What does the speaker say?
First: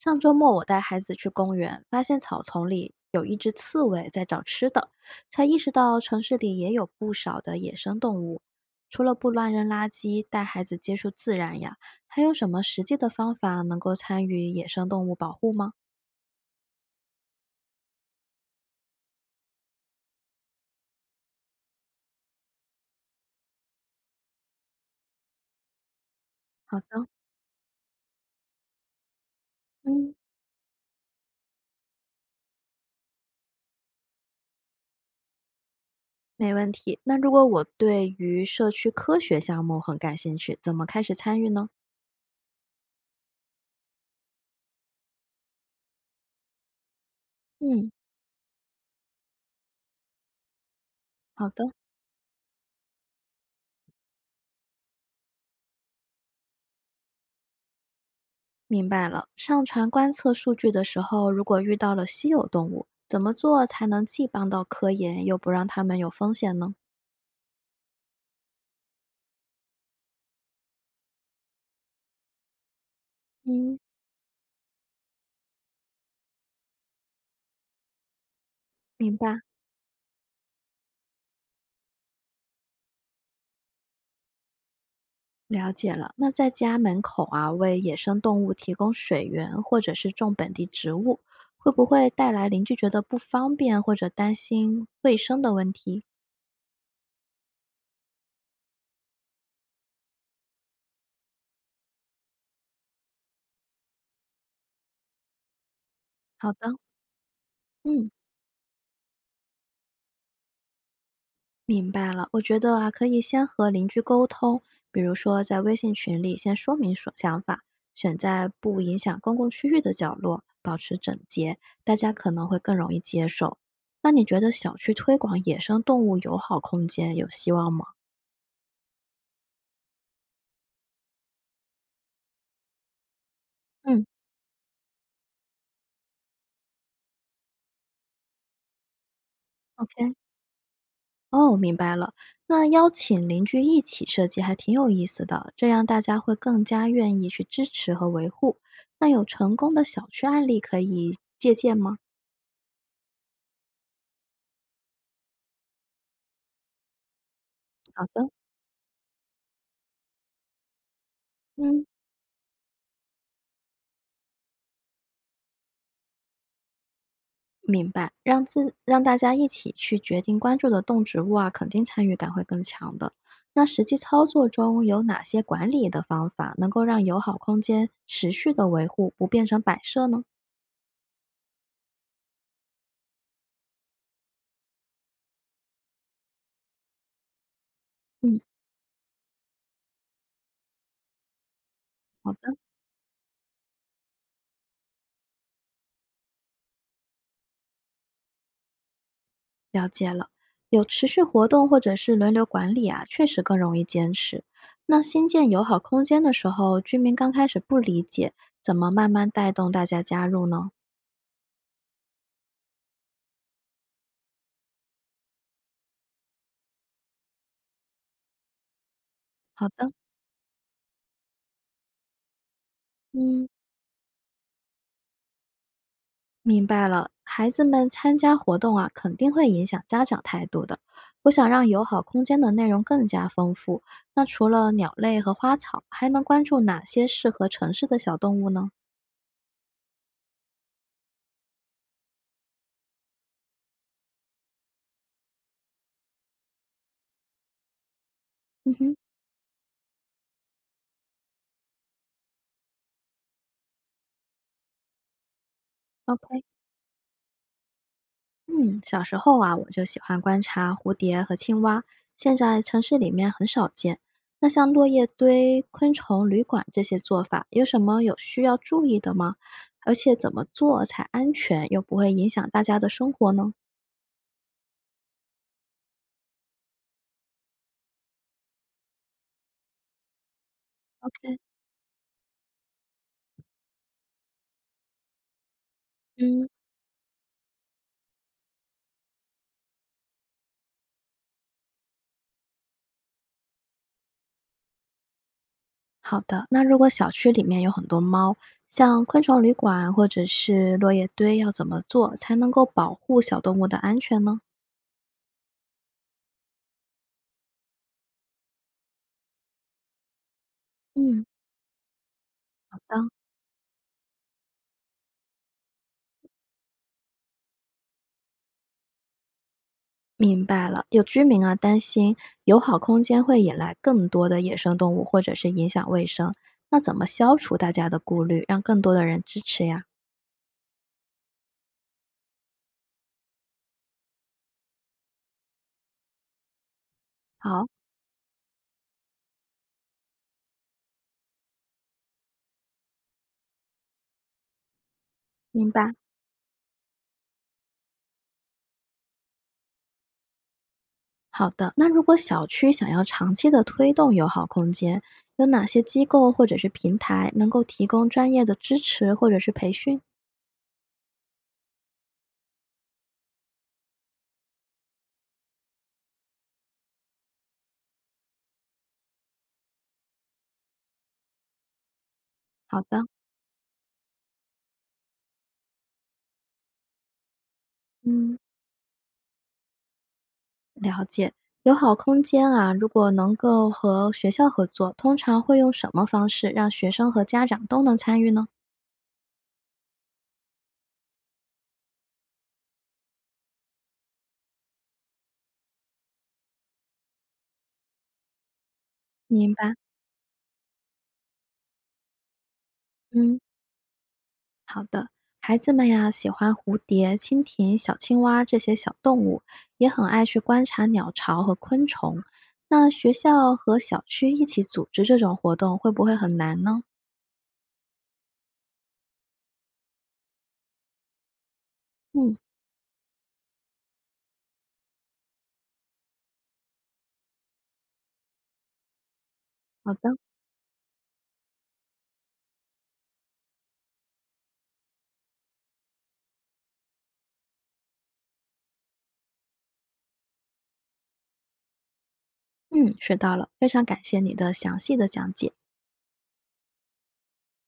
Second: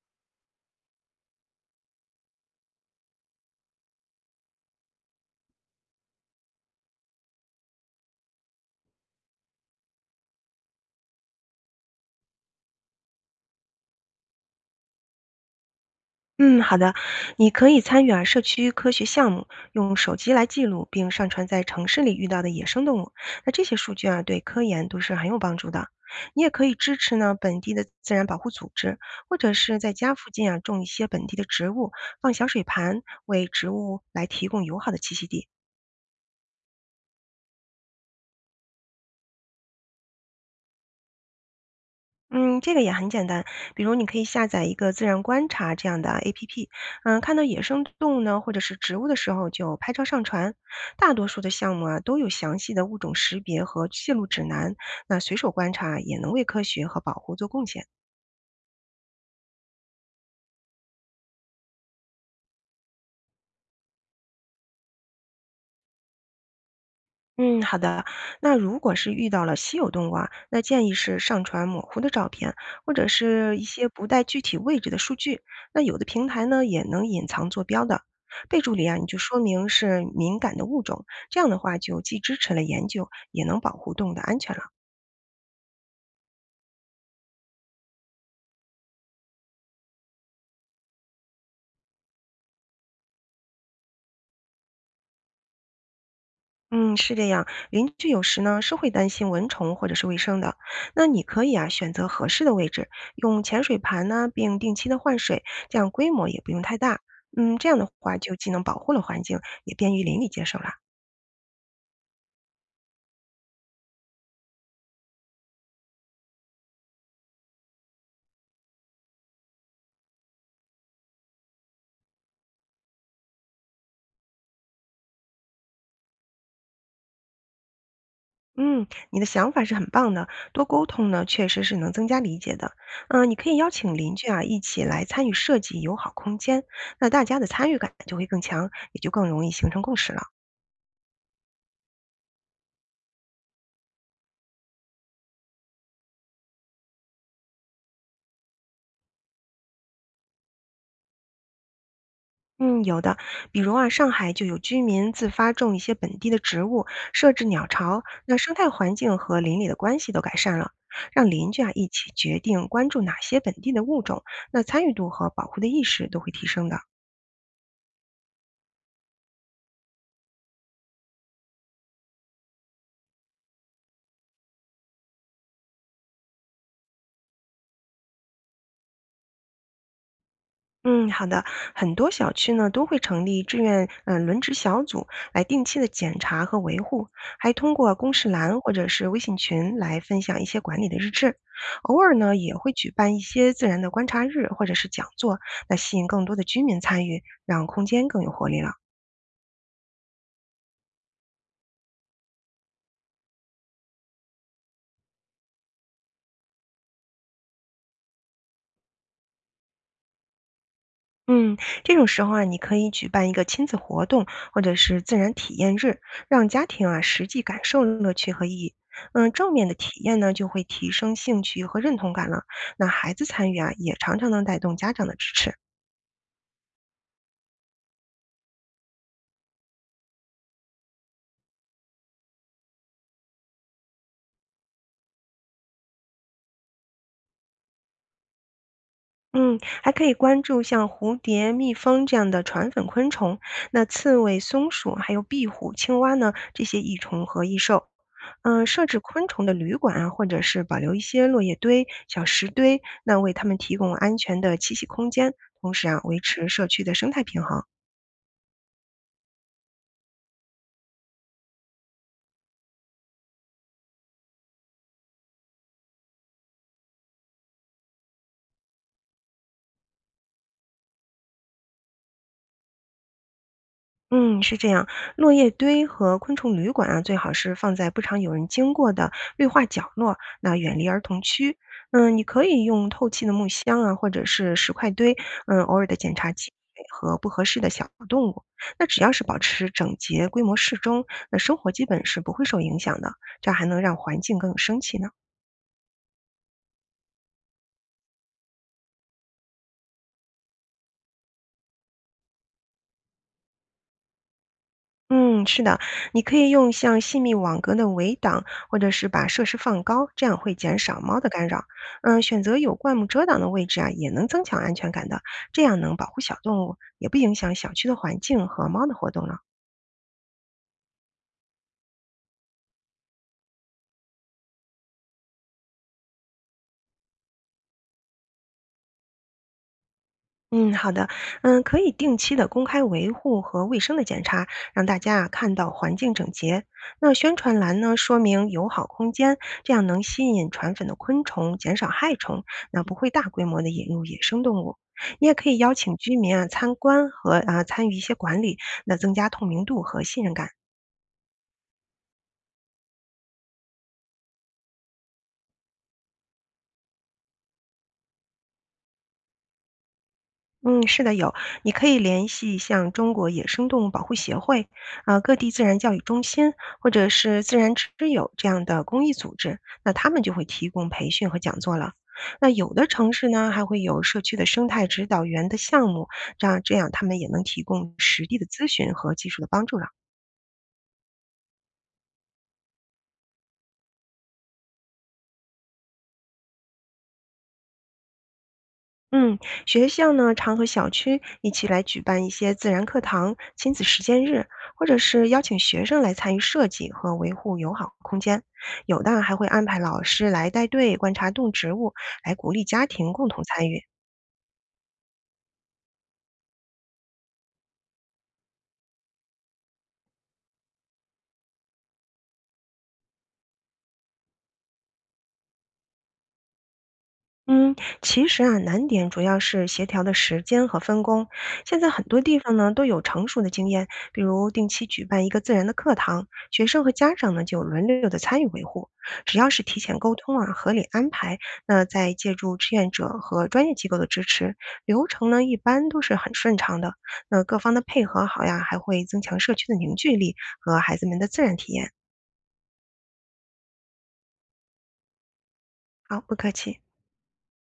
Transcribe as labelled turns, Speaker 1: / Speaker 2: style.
Speaker 1: 上周末我带孩子去公园，发现草丛里有一只刺猬在找吃的，才意识到城市里也有不少的野生动物。除了不乱扔垃圾，带孩子接触自然呀，还有什么实际的方法能够参与野生动物保护吗？
Speaker 2: 嗯，好的，你可以参与啊社区科学项目，用手机来记录并上传在城市里遇到的野生动物。那这些数据啊，对科研都是很有帮助的。你也可以
Speaker 1: 好
Speaker 2: 支
Speaker 1: 的，
Speaker 2: 持呢本地的自然保护组织，或者是在
Speaker 1: 嗯，
Speaker 2: 家附近啊种一些本地的植物，放小水盘，为植物来提供友好的栖息地。
Speaker 1: 没问题。那如果我对于社区科学项目很感兴趣，怎么开始参与呢？
Speaker 2: 嗯，这个也很简单。比如你可以下载一个自然观察这样的 APP，看到野生
Speaker 1: 嗯，
Speaker 2: 动物呢，或者是植物的时候就拍照上传。大多数
Speaker 1: 好
Speaker 2: 的
Speaker 1: 的。
Speaker 2: 项目啊都有详细的物种识别和记录指南，那随手观察也能为科学和保护做贡献。
Speaker 1: 明白了，上传观测数据的时候，如果遇到了稀有动物，怎么做才能既帮到科研，又不让它们有风险呢？
Speaker 2: 嗯，好的。那如果是遇到了稀有动物啊，那建议是上传模糊的照片，或者是一
Speaker 1: 嗯，
Speaker 2: 些不带具体位置的数据。那有的平台呢，也能隐藏坐标的。备注里啊，你
Speaker 1: 明
Speaker 2: 就说
Speaker 1: 白，
Speaker 2: 明是敏感的物种，这样的话就既支持了研究，也能保护动物的安全了。
Speaker 1: 了解了。那在家门口啊，为野生动物提供水源，或者是种本地植物，会不会带来邻居觉得不方便或者担心卫生的问题？
Speaker 2: 嗯，是这样。邻居有时呢是会担心蚊虫或者是卫生的，那你可以啊选择合适的位置，用潜水盘呢，并定期的换水，这样规模也不
Speaker 1: 好
Speaker 2: 用
Speaker 1: 的，
Speaker 2: 太大。这样的
Speaker 1: 嗯。
Speaker 2: 话就既能保护了环境，也便于邻里接受啦。
Speaker 1: 明白了，我觉得啊，可以先和邻居沟通，比如说在微信群里先说明所想法，选在不影响公共区域的角落，保持整洁，大家可能会更容易接受。那你觉得小区推广野生动物友好空间有希望吗？
Speaker 2: 嗯，你的想法是很棒的，多沟通呢确实是能增加理解的。你可以邀请
Speaker 1: 嗯，
Speaker 2: 邻居啊一起来参与设计友好空间，那大家的参与感就会更强，也就更容易形成共识
Speaker 1: ？OK，
Speaker 2: 了。
Speaker 1: 哦，明白了。那邀请邻居一起设计还挺有意思的，这样大家会更加愿意去支持和维护。那有成功的小区案例可以借鉴吗？
Speaker 2: 嗯，有的，比如啊，上海就有居民自发种一些本地的植物，设置鸟巢，
Speaker 1: 好的，
Speaker 2: 那生态环境和邻里的关系都改善了，让邻居啊
Speaker 1: 嗯。
Speaker 2: 一起决定关注哪些本地的物种，那参与度和保护的意识都会提升的。
Speaker 1: 明白，让大家一起去决定关注的动植物啊，肯定参与感会更强的。那实际操作中有哪些管理的方法能够让友好空间持续的维护，不变成摆设呢？
Speaker 2: 嗯，好的。很多小区呢都会成立志愿轮值小组来定期的检查和维护，还通过公示
Speaker 1: 嗯，
Speaker 2: 栏或者是微信群来分享一些管理的日志。偶尔
Speaker 1: 好
Speaker 2: 呢也
Speaker 1: 的，
Speaker 2: 会举办一些自然的观察日或者是讲座，那吸引更多的居民参与，让空间更有活力了。
Speaker 1: 了解了。有持续活动或者是轮流管理啊，确实更容易坚持。那新建友好空间的时候，居民刚开始不理解，怎么慢慢带动大家加入呢？
Speaker 2: 嗯，这种时候啊，你可以举办一个亲子活动，或者是自然体验日，让家庭啊实际感受乐趣和意义。嗯，正
Speaker 1: 好
Speaker 2: 面的
Speaker 1: 的，
Speaker 2: 体验呢，就会提升兴趣和认同感了。那孩子
Speaker 1: 嗯。
Speaker 2: 参与啊，也常常能带动家长的支持。
Speaker 1: 明白了，孩子们参加活动啊，肯定会影响家长态度的。我想让友好空间的内容更加丰富，那除了鸟类和花草，还能关注哪些适合城市的小动物呢？
Speaker 2: 嗯，还可以关注像蝴蝶、蜜蜂这样的传粉昆虫，那刺猬、松鼠还有壁虎、青蛙呢，这些益虫和益兽。
Speaker 1: 嗯
Speaker 2: 设
Speaker 1: 哼，
Speaker 2: 置昆虫的旅馆啊，或者是保留一些落叶堆、小石堆，那为它们提供安全的栖息空间，同时啊，维
Speaker 1: ？OK，
Speaker 2: 持社区的生态平衡。
Speaker 1: 嗯，小时候啊，我就喜欢观察蝴蝶和青蛙，现在城市里面很少见。那像落叶堆、昆虫旅馆这些做法，有什么有需要注意的吗？而且怎么做才安全又不会影响大家的生活呢
Speaker 2: 嗯，是这样，落叶堆和昆虫旅馆啊，最好是放在不常有人经过的绿化角落，那远离儿童
Speaker 1: ？OK，
Speaker 2: 区。嗯，你可以用透气的木箱啊，或者是石块堆，偶尔的检查
Speaker 1: 嗯。
Speaker 2: 积水和不合适的小动物。那只要是保持整洁、规模适中，那生活基本是不会受影响的，这还能让环境更有生气呢。
Speaker 1: 好的，那如果小区里面有很多猫，像昆虫旅馆或者是落叶堆，要怎么做才能够保护小动物的安全呢？
Speaker 2: 嗯，是的，你可以用像细密网格的围挡，或者是把设施放高，这样会减少猫
Speaker 1: 嗯，
Speaker 2: 的干扰。嗯，选择有
Speaker 1: 好
Speaker 2: 灌木
Speaker 1: 的，
Speaker 2: 遮挡的位置啊，也能增强安全感的，这样能保护小动物，也不影响小区的环境和猫的活动了。
Speaker 1: 明白了。有居民啊担心友好空间会引来更多的野生动物，或者是影响卫生，那怎么消除大家的顾虑，让更多的人支持呀？
Speaker 2: 嗯，好的，嗯，可以定期的公开维护和卫生的检查，让大家啊看到环境整洁。那宣传
Speaker 1: 好，
Speaker 2: 栏呢，说明友好空间，这样能吸引传粉的昆虫，减少害虫，那不会大规模的引入野生动物。你也可以
Speaker 1: 明
Speaker 2: 邀
Speaker 1: 白。
Speaker 2: 请居民啊参观和参与一些管理，那增加透明度和信任感。
Speaker 1: 好的，那如果小区想要长期的推动友好空间，有哪些机构或者是平台能够提供专业的支持或者是培训？
Speaker 2: 嗯，是的，有，你可以联系像中国野生动物保护协会、各地自然教育中心或者是自然之友这样的公益组织，那他们就会提供培训和讲座了。那有
Speaker 1: 好
Speaker 2: 的
Speaker 1: 的，
Speaker 2: 城市呢，还会有社区的生态指导员的项目，这样他们也能提供实地
Speaker 1: 嗯，
Speaker 2: 的咨询和技术的帮助了。
Speaker 1: 了解。友好空间啊，如果能够和学校合作，通常会用什么方式让学生和家长都能参与呢？
Speaker 2: 嗯，学校呢常和小区一起来举办一些自然课堂、亲子实践日，或者是邀请学生来参与设计和维护友好空间。有的还会
Speaker 1: 明
Speaker 2: 安
Speaker 1: 白，
Speaker 2: 排老师来带队观察动植物，来鼓励家庭共
Speaker 1: 嗯，
Speaker 2: 同参与。
Speaker 1: 好的。孩子们呀，喜欢蝴蝶、蜻蜓、小青蛙这些小动物，也很爱去观察鸟巢和昆虫。那学校和小区一起组织这种活动，会不会很难呢？
Speaker 2: 嗯，其实啊，难点主要是协调的时间和分工。现在很多
Speaker 1: 嗯，
Speaker 2: 地方呢都有成熟的经验，比如定期举办一个自然的课堂，学生和家长呢就轮流的参与维护。只要是提
Speaker 1: 好
Speaker 2: 前沟
Speaker 1: 的，
Speaker 2: 通啊，合理安排，那再借助志愿者和专业机构的支持，流程呢一般都是很顺畅的。那各方的配合好呀，还会增强社区的凝聚力和孩子们的自然体验。
Speaker 1: 嗯，学到了，非常感谢你的详细的讲解。
Speaker 2: 好，不客气。